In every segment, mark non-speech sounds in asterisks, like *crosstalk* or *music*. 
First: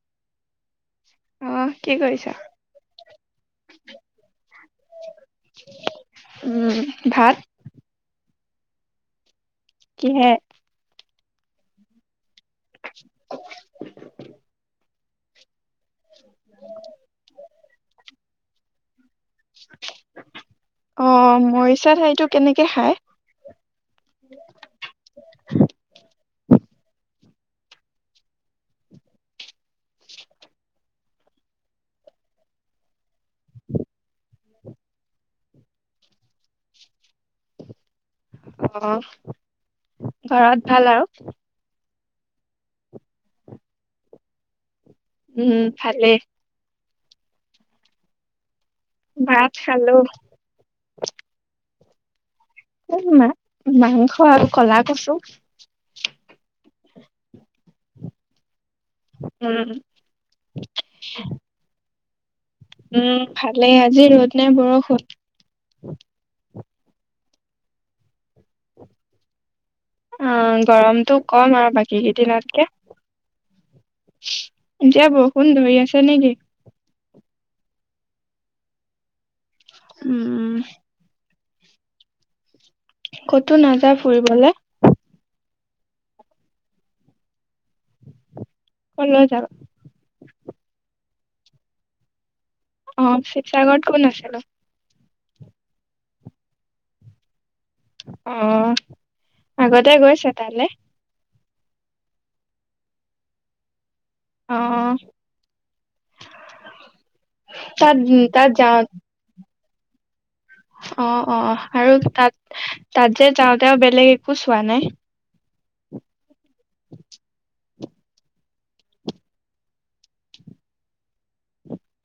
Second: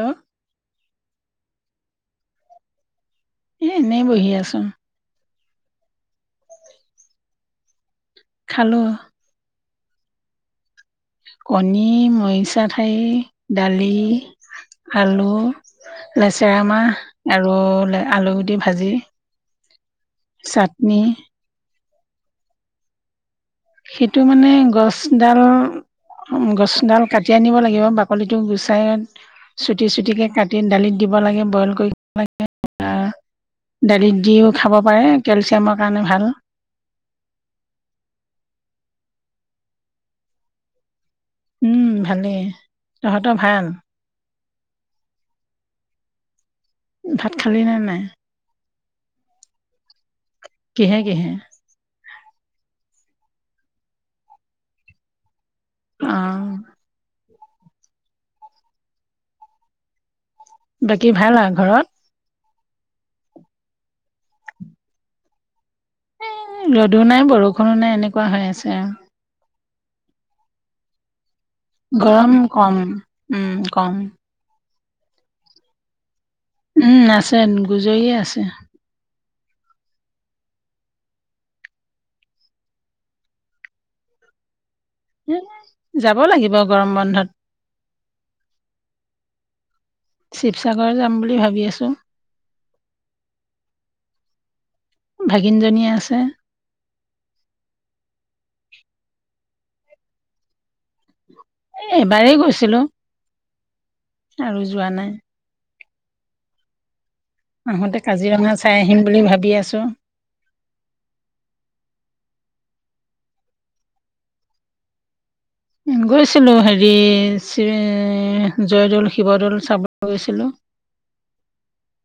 Hello. অ কি কৰিছা? এ এনেই বহি আছোং। উম ভাত। খালোঁ। কিহে। কণী, মৰিচা ঠাৰি, দালি, আলু। লেচেৰা মাহ আৰু আলু গুটি ভাজি। চাটনি অ মৰিচা ঠাৰিটো কেনেকে খাই? সিটো মানে গছডাল। উম গছডাল কাটি আনিব লাগিব বাকলিটো গুচাই। চুটি চুটিকে কাটি দালিত দিব লাগে বইল কৰিব লাগে। দালিত দিওঁ খাব পাৰে কেলচিয়ামৰ কাৰণে ভাল। অ ঘৰত ভাল আও। উম ভালেই তহঁতৰ ভাল। উম উম ভালে। ভাত খালি নে নাই। ভাত খালো। কিহে কিহে? অ শুনা মাংস আৰু ক'লা কছু। অ। উম। বাকী ভাল আৰু ঘৰত? উম, ভালে আজি ৰ'দ নে বৰষূণ? ৰ'দো নাই বৰষুণো নাই এনেকুৱা হৈ আছে আৰু। অ', গৰমটো ক'ম আৰু। বাকী গৰম কেইদিনতকে। ক'ম উম, ক'ম। এতিয়া বৰষুণ ধৰি আছে নেকি? উম, আছে গুজৰিয়ে আছে। উম, উম। ক'তো নাযায় ফুৰিবলে? যাব লাগিব গৰম বন্ধত। ক'লৈ যাবা? শিৱসাগৰ যাম বুলি ভাবি আছোঁ। অ', শিৱসাগৰত কোন আছেনো? ভাগিনজনী আছে। অ', আগতে গৈছে তালে? এবাৰেই গৈছিলো। অ আৰু যোৱা নাই। তাত আহোঁতে তাত কাজিৰঙা চাই যাওঁ আহিম বুলি ভাবি আছো। অ', অ', আৰু তাত তাত যে যাওঁতে বেলেগ একো চোৱা নাই? গৈছিলোঁ হেৰি জয়দৌল, শিৱদৌল চাবলৈ গৈছিলোঁ।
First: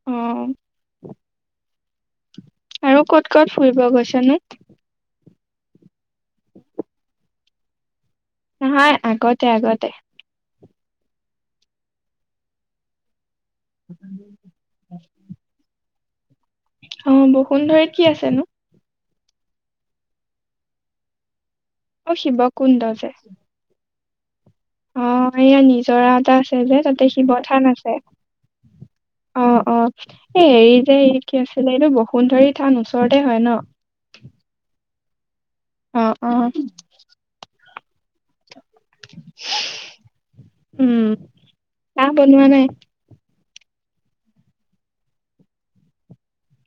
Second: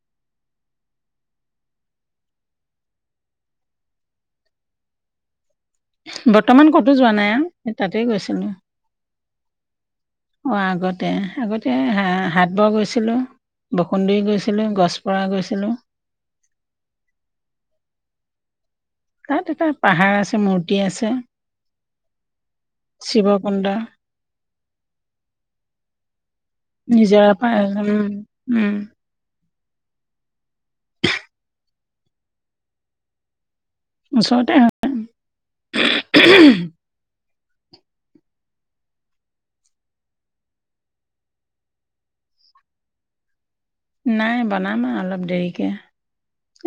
অ'। আৰু ক'ত ক'ত ফুৰিব গৈছানো? বৰ্তমান ক'তো যোৱা নাই আৰু তাতেই গৈছিলো। নহয় আগতে আগতে? অ', আগতে, আগতে হা-হাটবৰ গৈছিলো। বসুন্ধৰী গৈছিলো গছপৰা গৈছিলোঁ। অ', বসুন্ধৰিত কি আছেনো? তাত এটা পাহাৰ আছে মূৰ্তি আছে। অ', শিৱ কুণ্ড যে। *unintelligible* অ', এইয়া নিজৰা এটা আছে যে, তাতে নিজৰা শিৱ পাৰ থান উম আছে। উম অ', অ', এই হেৰি যে কি আছিলে এইটো বসুন্ধৰী থান ওচৰতে হয় ন'? ওচৰতে হয়। অ', অ'। উম, চাহ বনোৱা নাই? নাই বনাম আৰু অলপ দেৰিকে।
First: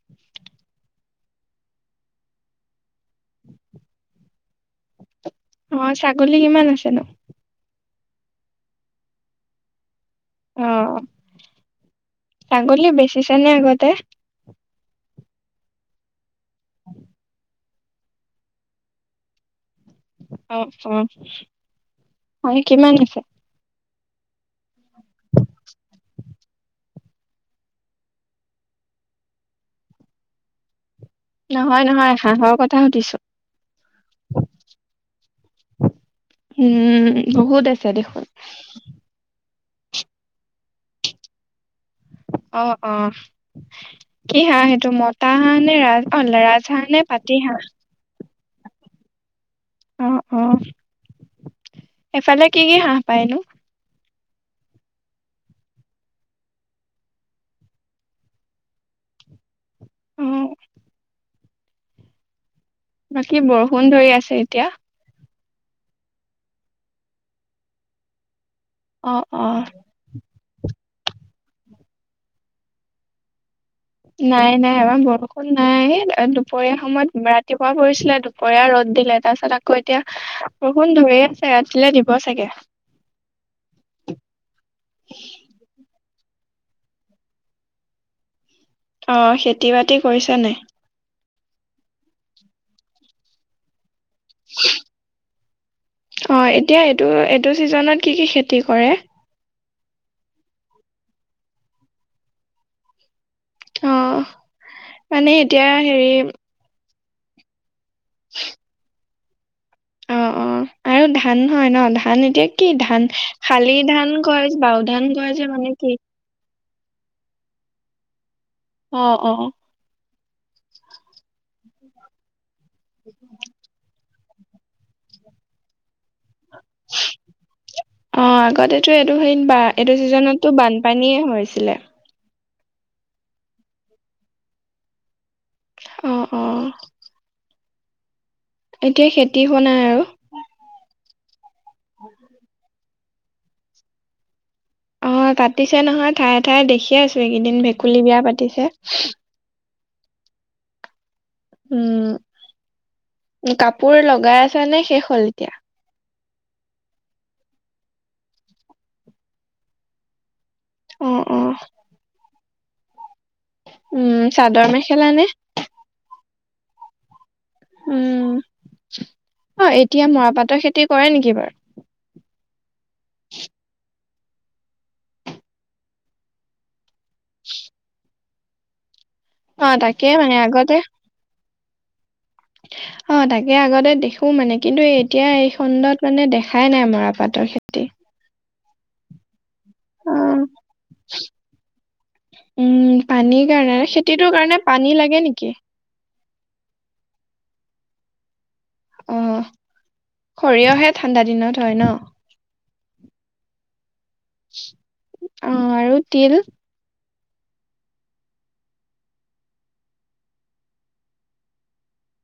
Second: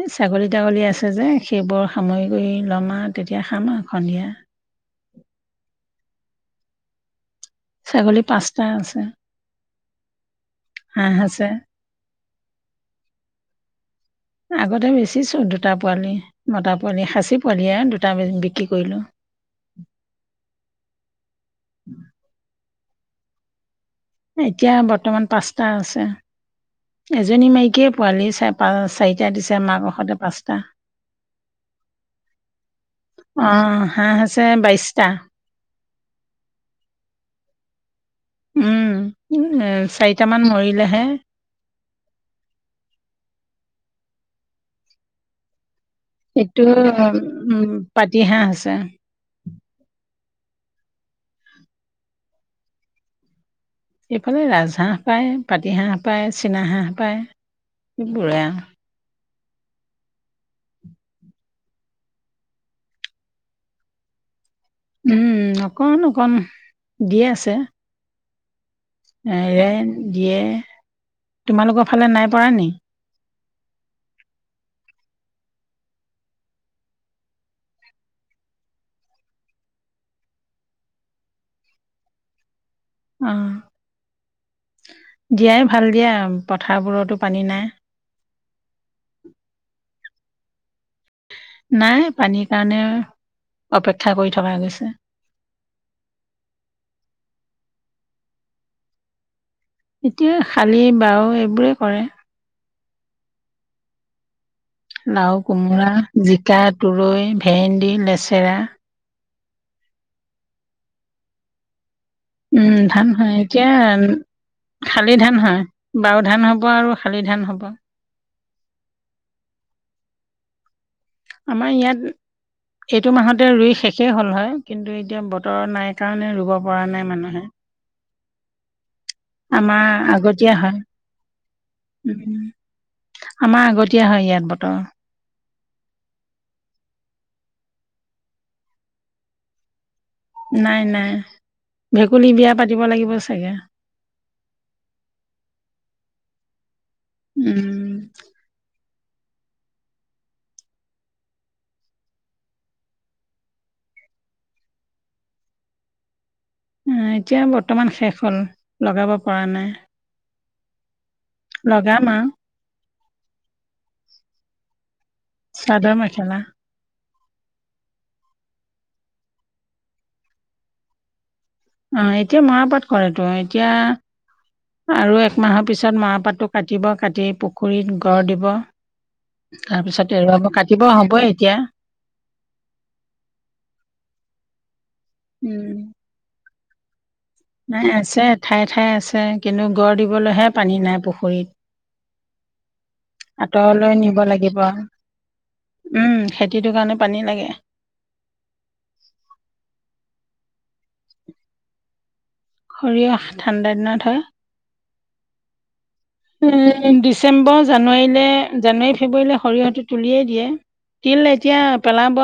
এই ছাগলী-তাগলী আছে যে, সেইবোৰ সামৰি কৰি ল'ম আৰু তেতিয়া খাম আৰু সন্ধিয়া। অ', ছাগলী কিমান আছে নো? ছাগলী পাঁচটা আছে। অ', হাঁহ আছে ছাগলী বেচিছে নে আগতে? আগতে বেচিছো দুটা পোৱালি, মটা পোৱালি, খাচী পোৱালিয়ে দুটা বিক্ৰী কৰিলোঁ। অ', অ', *unintelligible* কিমান আছে? এতিয়া বৰ্তমান পাঁচটা আছে। এজনী মাইকীয়ে পোৱালি, চাৰিটা দিছে মাকৰ সতে পাঁচটা। নহয়, নহয় হাঁহৰ কথা সুধিছো অ', হাঁহ আছে বাইশটা উম, বহুত আছে দেখোন। উম, এ চাৰিটামান মৰিলেহে। অ', অ'। কি হাঁহ এইটো মতা হাঁহ নে? অ এইটো ৰাজহাঁহ নে পাতি হাঁহ উম, পাতি হাঁহ আছে। অ', অ' এফালে কি কি হাঁহ পাইনো? এইফালে ৰাজহাঁহ পায়, পাতিহাঁহ পায়, চীনা হাঁহ পায়, এইবোৰে আৰু। উম। বাকী বৰষুণ ধৰি আছে, এতিয়া। উম, অকণ অকণ দি আছে। অ অ এৰে, দিয়ে, তোমালোকৰ ফালে নাই পৰা নেকি? নাই, নাই আমাৰ বৰষুণ নাই, দুপৰীয়া সময়ত, ৰাতিপুৱা পৰিছিলে দু পৰিয়া ৰ'দ দিলে, তাৰপিছত আকৌ এতিয়া বৰষুণ ধৰি আছে, ৰাতিলৈ দিব চাগে অ', দিয়াই ভাল দিয়া। পথাৰবোৰতো পানী নাই। অ', খেতি বাতি কৰিছা নাই? নাই, পানী কাৰণে অপেক্ষা কৰি থকা গৈছে। অ', এতিয়া এইটো, এইটো চিজনত কি কি খেতি কৰে? এতিয়া শালী, বাও এইবোৰে কৰে। অ', লাও মানে এতিয়া কোমোৰা হেৰি জিকা, তুৰৈ, ভেন্দি, লেচেৰা। অ', অ' আৰু ধান হয় ন, ধান এ এতিয়া কি উম ধান, হয় এতিয়া শালি ধান কয়, বাও ধান শালি কয় যে হয় মানে কি? বাও ধান হ'ব আৰু শালি ধান হ'ব। অ', অ'। আমাৰ ইয়াত, এইটো মাহতে ৰুই শেষেই হ'ল হয়। কিন্তু এতিয়া বতৰ নাই কাৰণে ৰুব পৰা নাই, মানুহে। অ', আগতেটো এইটো চিজিন বা আমাৰ এইটো ছিজনতো আগতীয়া হয় বানপানীয়ে হৈছিলে। আমাৰ আগতীয়া হয়, ইয়াত বতৰ। অ', অ'। এতিয়া খেতি হোৱা নাই আৰু। নাই নাই, ভেকুলী বিয়া পাতিব লাগিব চাগে অ' পাতিছে নহয়, ঠায়ে, ঠায়ে দেখিয়ে আছো এইকেইদিন, উম ভেকুলী বিয়া পাতিছে। উম, কাপোৰ লগাই আছা নে, শেষ হ'ল এতিয়া? আ, এতিয়া বৰ্তমান শেষ হ'ল, লগাব পৰা নাই। অ', অ'। লগাম‌ আৰু। উম, চাদৰ মেখেলা নে? চাদৰ মেখেলা। উম। অ' এতিয়া মৰাপাটৰ খেতি কৰে নেকি বাৰু। অ' এতিয়া মৰাপাট কৰেতো, এতিয়া আৰু এক মাহৰ পিছত মৰাপাটতো কাটিব। কাটি পুখুৰীত গড় দিব, অ তাকে তাৰপিছত মানে এৰুৱাব আগতে কাটিব হ'বই এতিয়া। অ' তাকে আগতে দেখো মানে কিন্তু এতিয়া এই উম খণ্ডত মানে দেখাই নাই, মৰাপাটৰ খেতি। নাই আছে ঠায়ে, ঠায়ে আছে। কিন্তু গড় অ দিবলৈহে পানী নাই পুখুৰীত। উম, পানীৰ কাৰণে। আঁতৰলৈ নিব খেতিটোৰ লাগিব কাৰণে পানী লাগে নেকি? উম খেতিটোৰ কাৰণে পানী লাগে অ সৰিয়হে ঠাণ্ডা দিনত হয় ন সৰিয়হ ঠাণ্ডা দিনত হয় অ আৰু তিল ডিচেম্বৰ জানুৱাৰীলৈ জানুৱাৰী ফেব্ৰুৱাৰীলৈ সৰিয়হটো তুলিয়েই দিয়ে তিল এতিয়া পেলাব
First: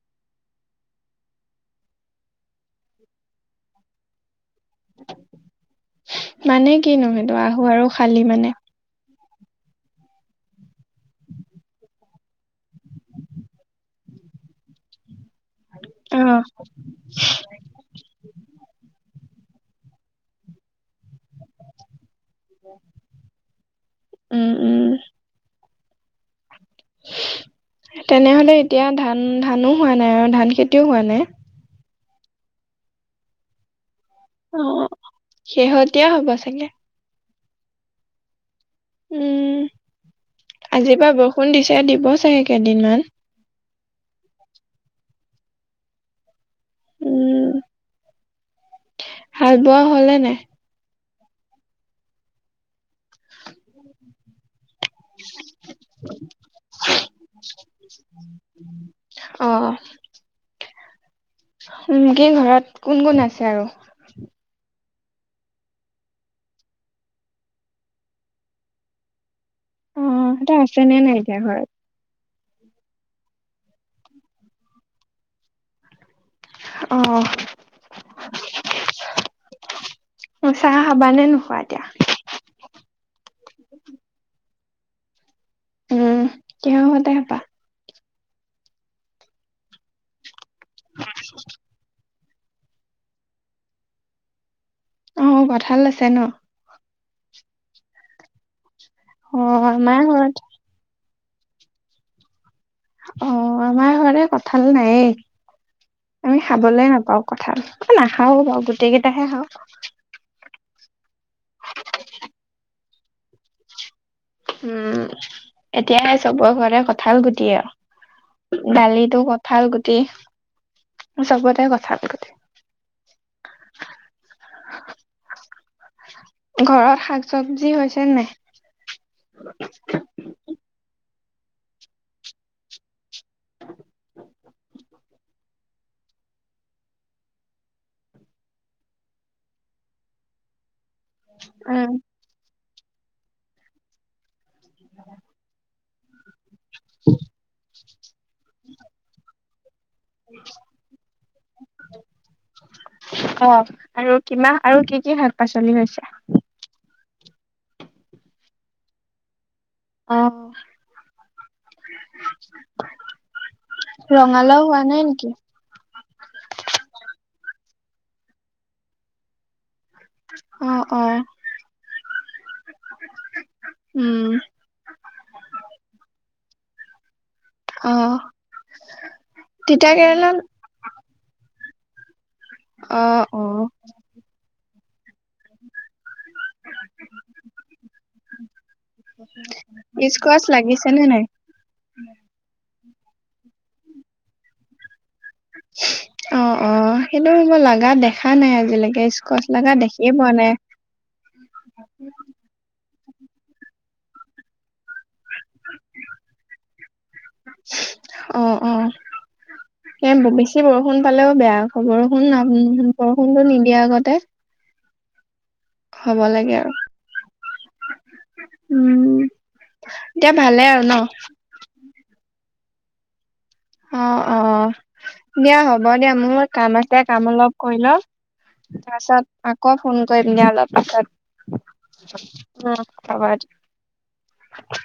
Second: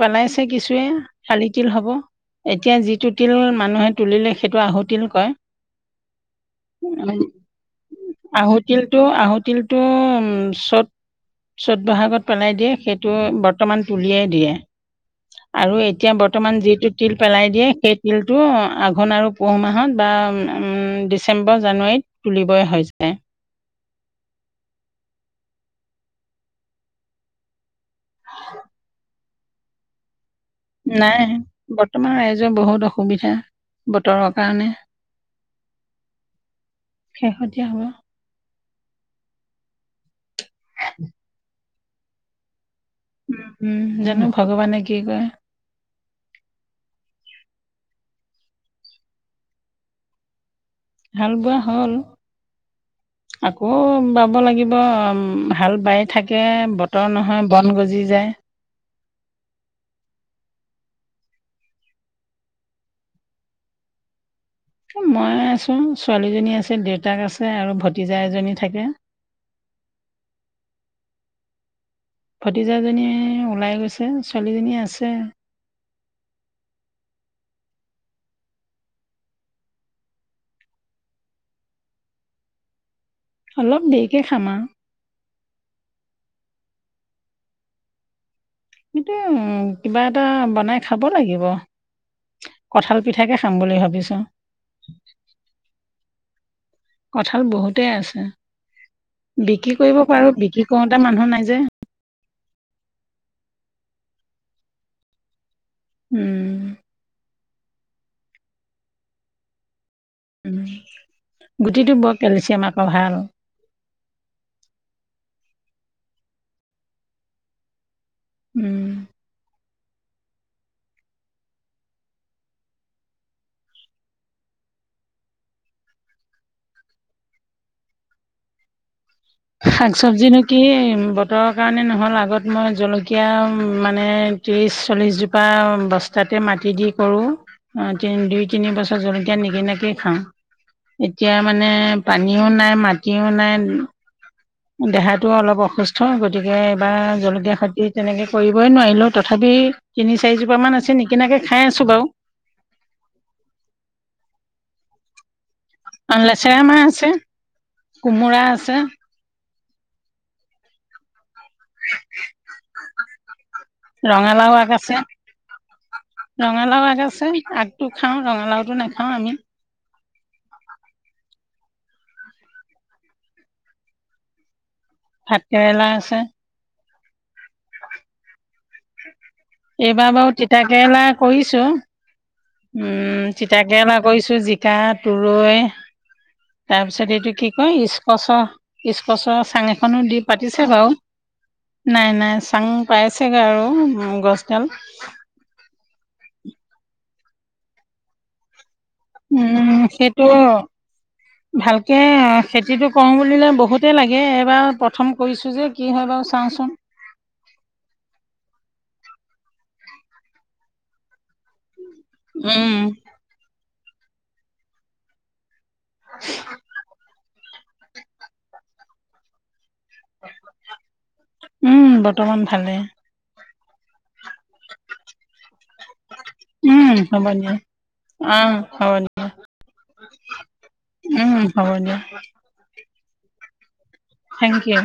পেলাইছে কিছুুৱে খালি তিল হ'ব এতিয়া যিটো তিল মানুহে তুলিলে সেইটো আহুত মানে কিনো উম, সেইটো আহো আৰু খালি আহু মানে তিলটো আহু তিলটো চ'ত চ'ত বহাগত পেলাই দিয়ে সেইটো বৰ্তমান তুলিয়াই দিয়ে আৰু এতিয়া অ বৰ্তমান যিটো তিল পেলাই দিয়ে সেই তিলটো আঘোণ আৰু পুহ মাহত বা ডিচেম্বৰ জানুৱাৰীত তুলিবই হয় যায় উম উম তেনেহলে এতিয়া ধান ধানো হোৱা নাই আৰু ধান খেতি নাই বৰ্তমান ৰাইজৰ বহুত অসুবিধা বতৰৰ অ কাৰণে শেহতীয়া হব চাগে শেহতীয়া হব উম আজিৰ পৰা বৰষুণ দিছে দিব চাগে কেইদিনমান উম উম জানো ভগৱানে কি কয় উম *unintelligible* বোৱা হ'ল নে নাই হাল বোৱা হল আকৌ বাব লাগিব অ হাল বাৰী থাকে বতৰ নহয় বন গজি যায় অ *unintelligible* ঘৰত কোন কোন আছে আৰু মই আছো ছোৱালীজনী আছে দেউতাক আছে আৰু ভতিজা এজনী থাকে অ তে আছেনে নাই এতিয়া ঘৰত ভতিজা জনী ওলাই গৈছে ছোৱালীজনী আছে অ চাহ খাবা নে নোখোৱা এতিয়া অলপ দেৰিকে খাম আৰু উম *unintelligible* কিহতে হেবা *unintelligible* কিবা এটা বনাই খাব লাগিব কঁঠাল পিঠাকে খাম বুলি ভাবিছোঁ অ কঠাল আছে ন কঁঠাল বহুতেই আছে অ', বিক্ৰী কৰিব আমাৰ পাৰো ঘৰত বিক্ৰী কৰোতা মানুহ নাই যে অ আমাৰ ঘৰতে কঠাল নাইয়ে আমি উম খাবলে নাপাওঁ কঠাল মই নাখাওঁ বাৰু গুটি কেইটাহে খাওঁ উ গুটিটো বৰ কেলচিয়াম আকৌ ভাল উম এতিয়া চবৰ ঘৰতে কঁঠাল গুটিই আৰু উম দালিতে কঠাল গুটি চবতে কঁঠাল গুটি ঘৰত শাক চব্জি হৈছে নে নাই শাক চব্জি নো কি বতৰৰ কাৰণে নহ'ল আগত মই জলকীয়া মানে ত্ৰিছ চল্লিছজোপা বস্তাতে মাটি দি কৰোঁ। অ, দুই তিনি বছৰ জলকীয়া নিকিনাকেই খাওঁ। এতিয়া মানে উম, পানীও নাই মাটিও নাই দেহাতো অলপ অসুস্থ, গতিকে এইবাৰ জলকীয়া খতিত তেনেকৈ কৰিবই নোৱাৰিলোও, তথাপি তিনি চাৰিজোপামান আছে নিকিনাকৈ খাই আছোঁ বাৰু। অঁ, আৰু কিমান আৰু কি কি শাক- পাচলি হৈছে? লেচেৰা মাহ আছে, কোমোৰা আছে। অ। আগ ৰঙালাও হোৱা আছে, নাই নেকি? ৰঙালাও আগ আছে। আগতটো খাওঁ ৰঙালাওটো নাখাওঁ আমি। অঁ, অ, উম। ভাতকেৰেলা আছে। অঁ। এইবাৰ বাৰু, তিতাকেৰেলা কৰিছো। অ উম, অ তিতাকেৰেলা কৰিছো। জিকা, তুৰৈ তাৰপিছত এইটো কি কয়, স্কচৰ- স্কচৰ চাং এখনো দি স্কচ পাতিছে লাগিছে বাৰু। নে নাই নাই, নাই চাং পাইছেগৈ আৰু গছডাল। অঁ, অ, সেইটো হ'ব লগা দেখা নাই, আজিলৈকে স্কচ লগা দেখিয়ে পোৱা নাই। *inaudible* ভালকৈ খেতিটো কৰোঁ বুলিলে বহুতেই লাগে। এইবাৰ প্ৰথম কৰিছোঁ যে কি হয় বাৰু চাওঁচোন। অঁ, অ এ, বেছি বৰষুণ পালেও বেয়া হব। উম, উম বৰষুণ, বৰষুণটো নিদিয়া আগতে হব লাগে আৰু, উম। এতিয়া ভালে আৰু ন? উম, বৰ্তমান ভালে। অঁ, অ, দিয়া হ'ব দিয়া, মোৰ কাম উম, আছে হ'ব কাম দিয়া। অলপ কৰি লম। অ', হ'ব তাৰপাছত দিয়া। আকৌ ফোন কৰিম দিয়া, অলপ পাছত। উম, হ'ব দিয়া। উম, হব। Thank U.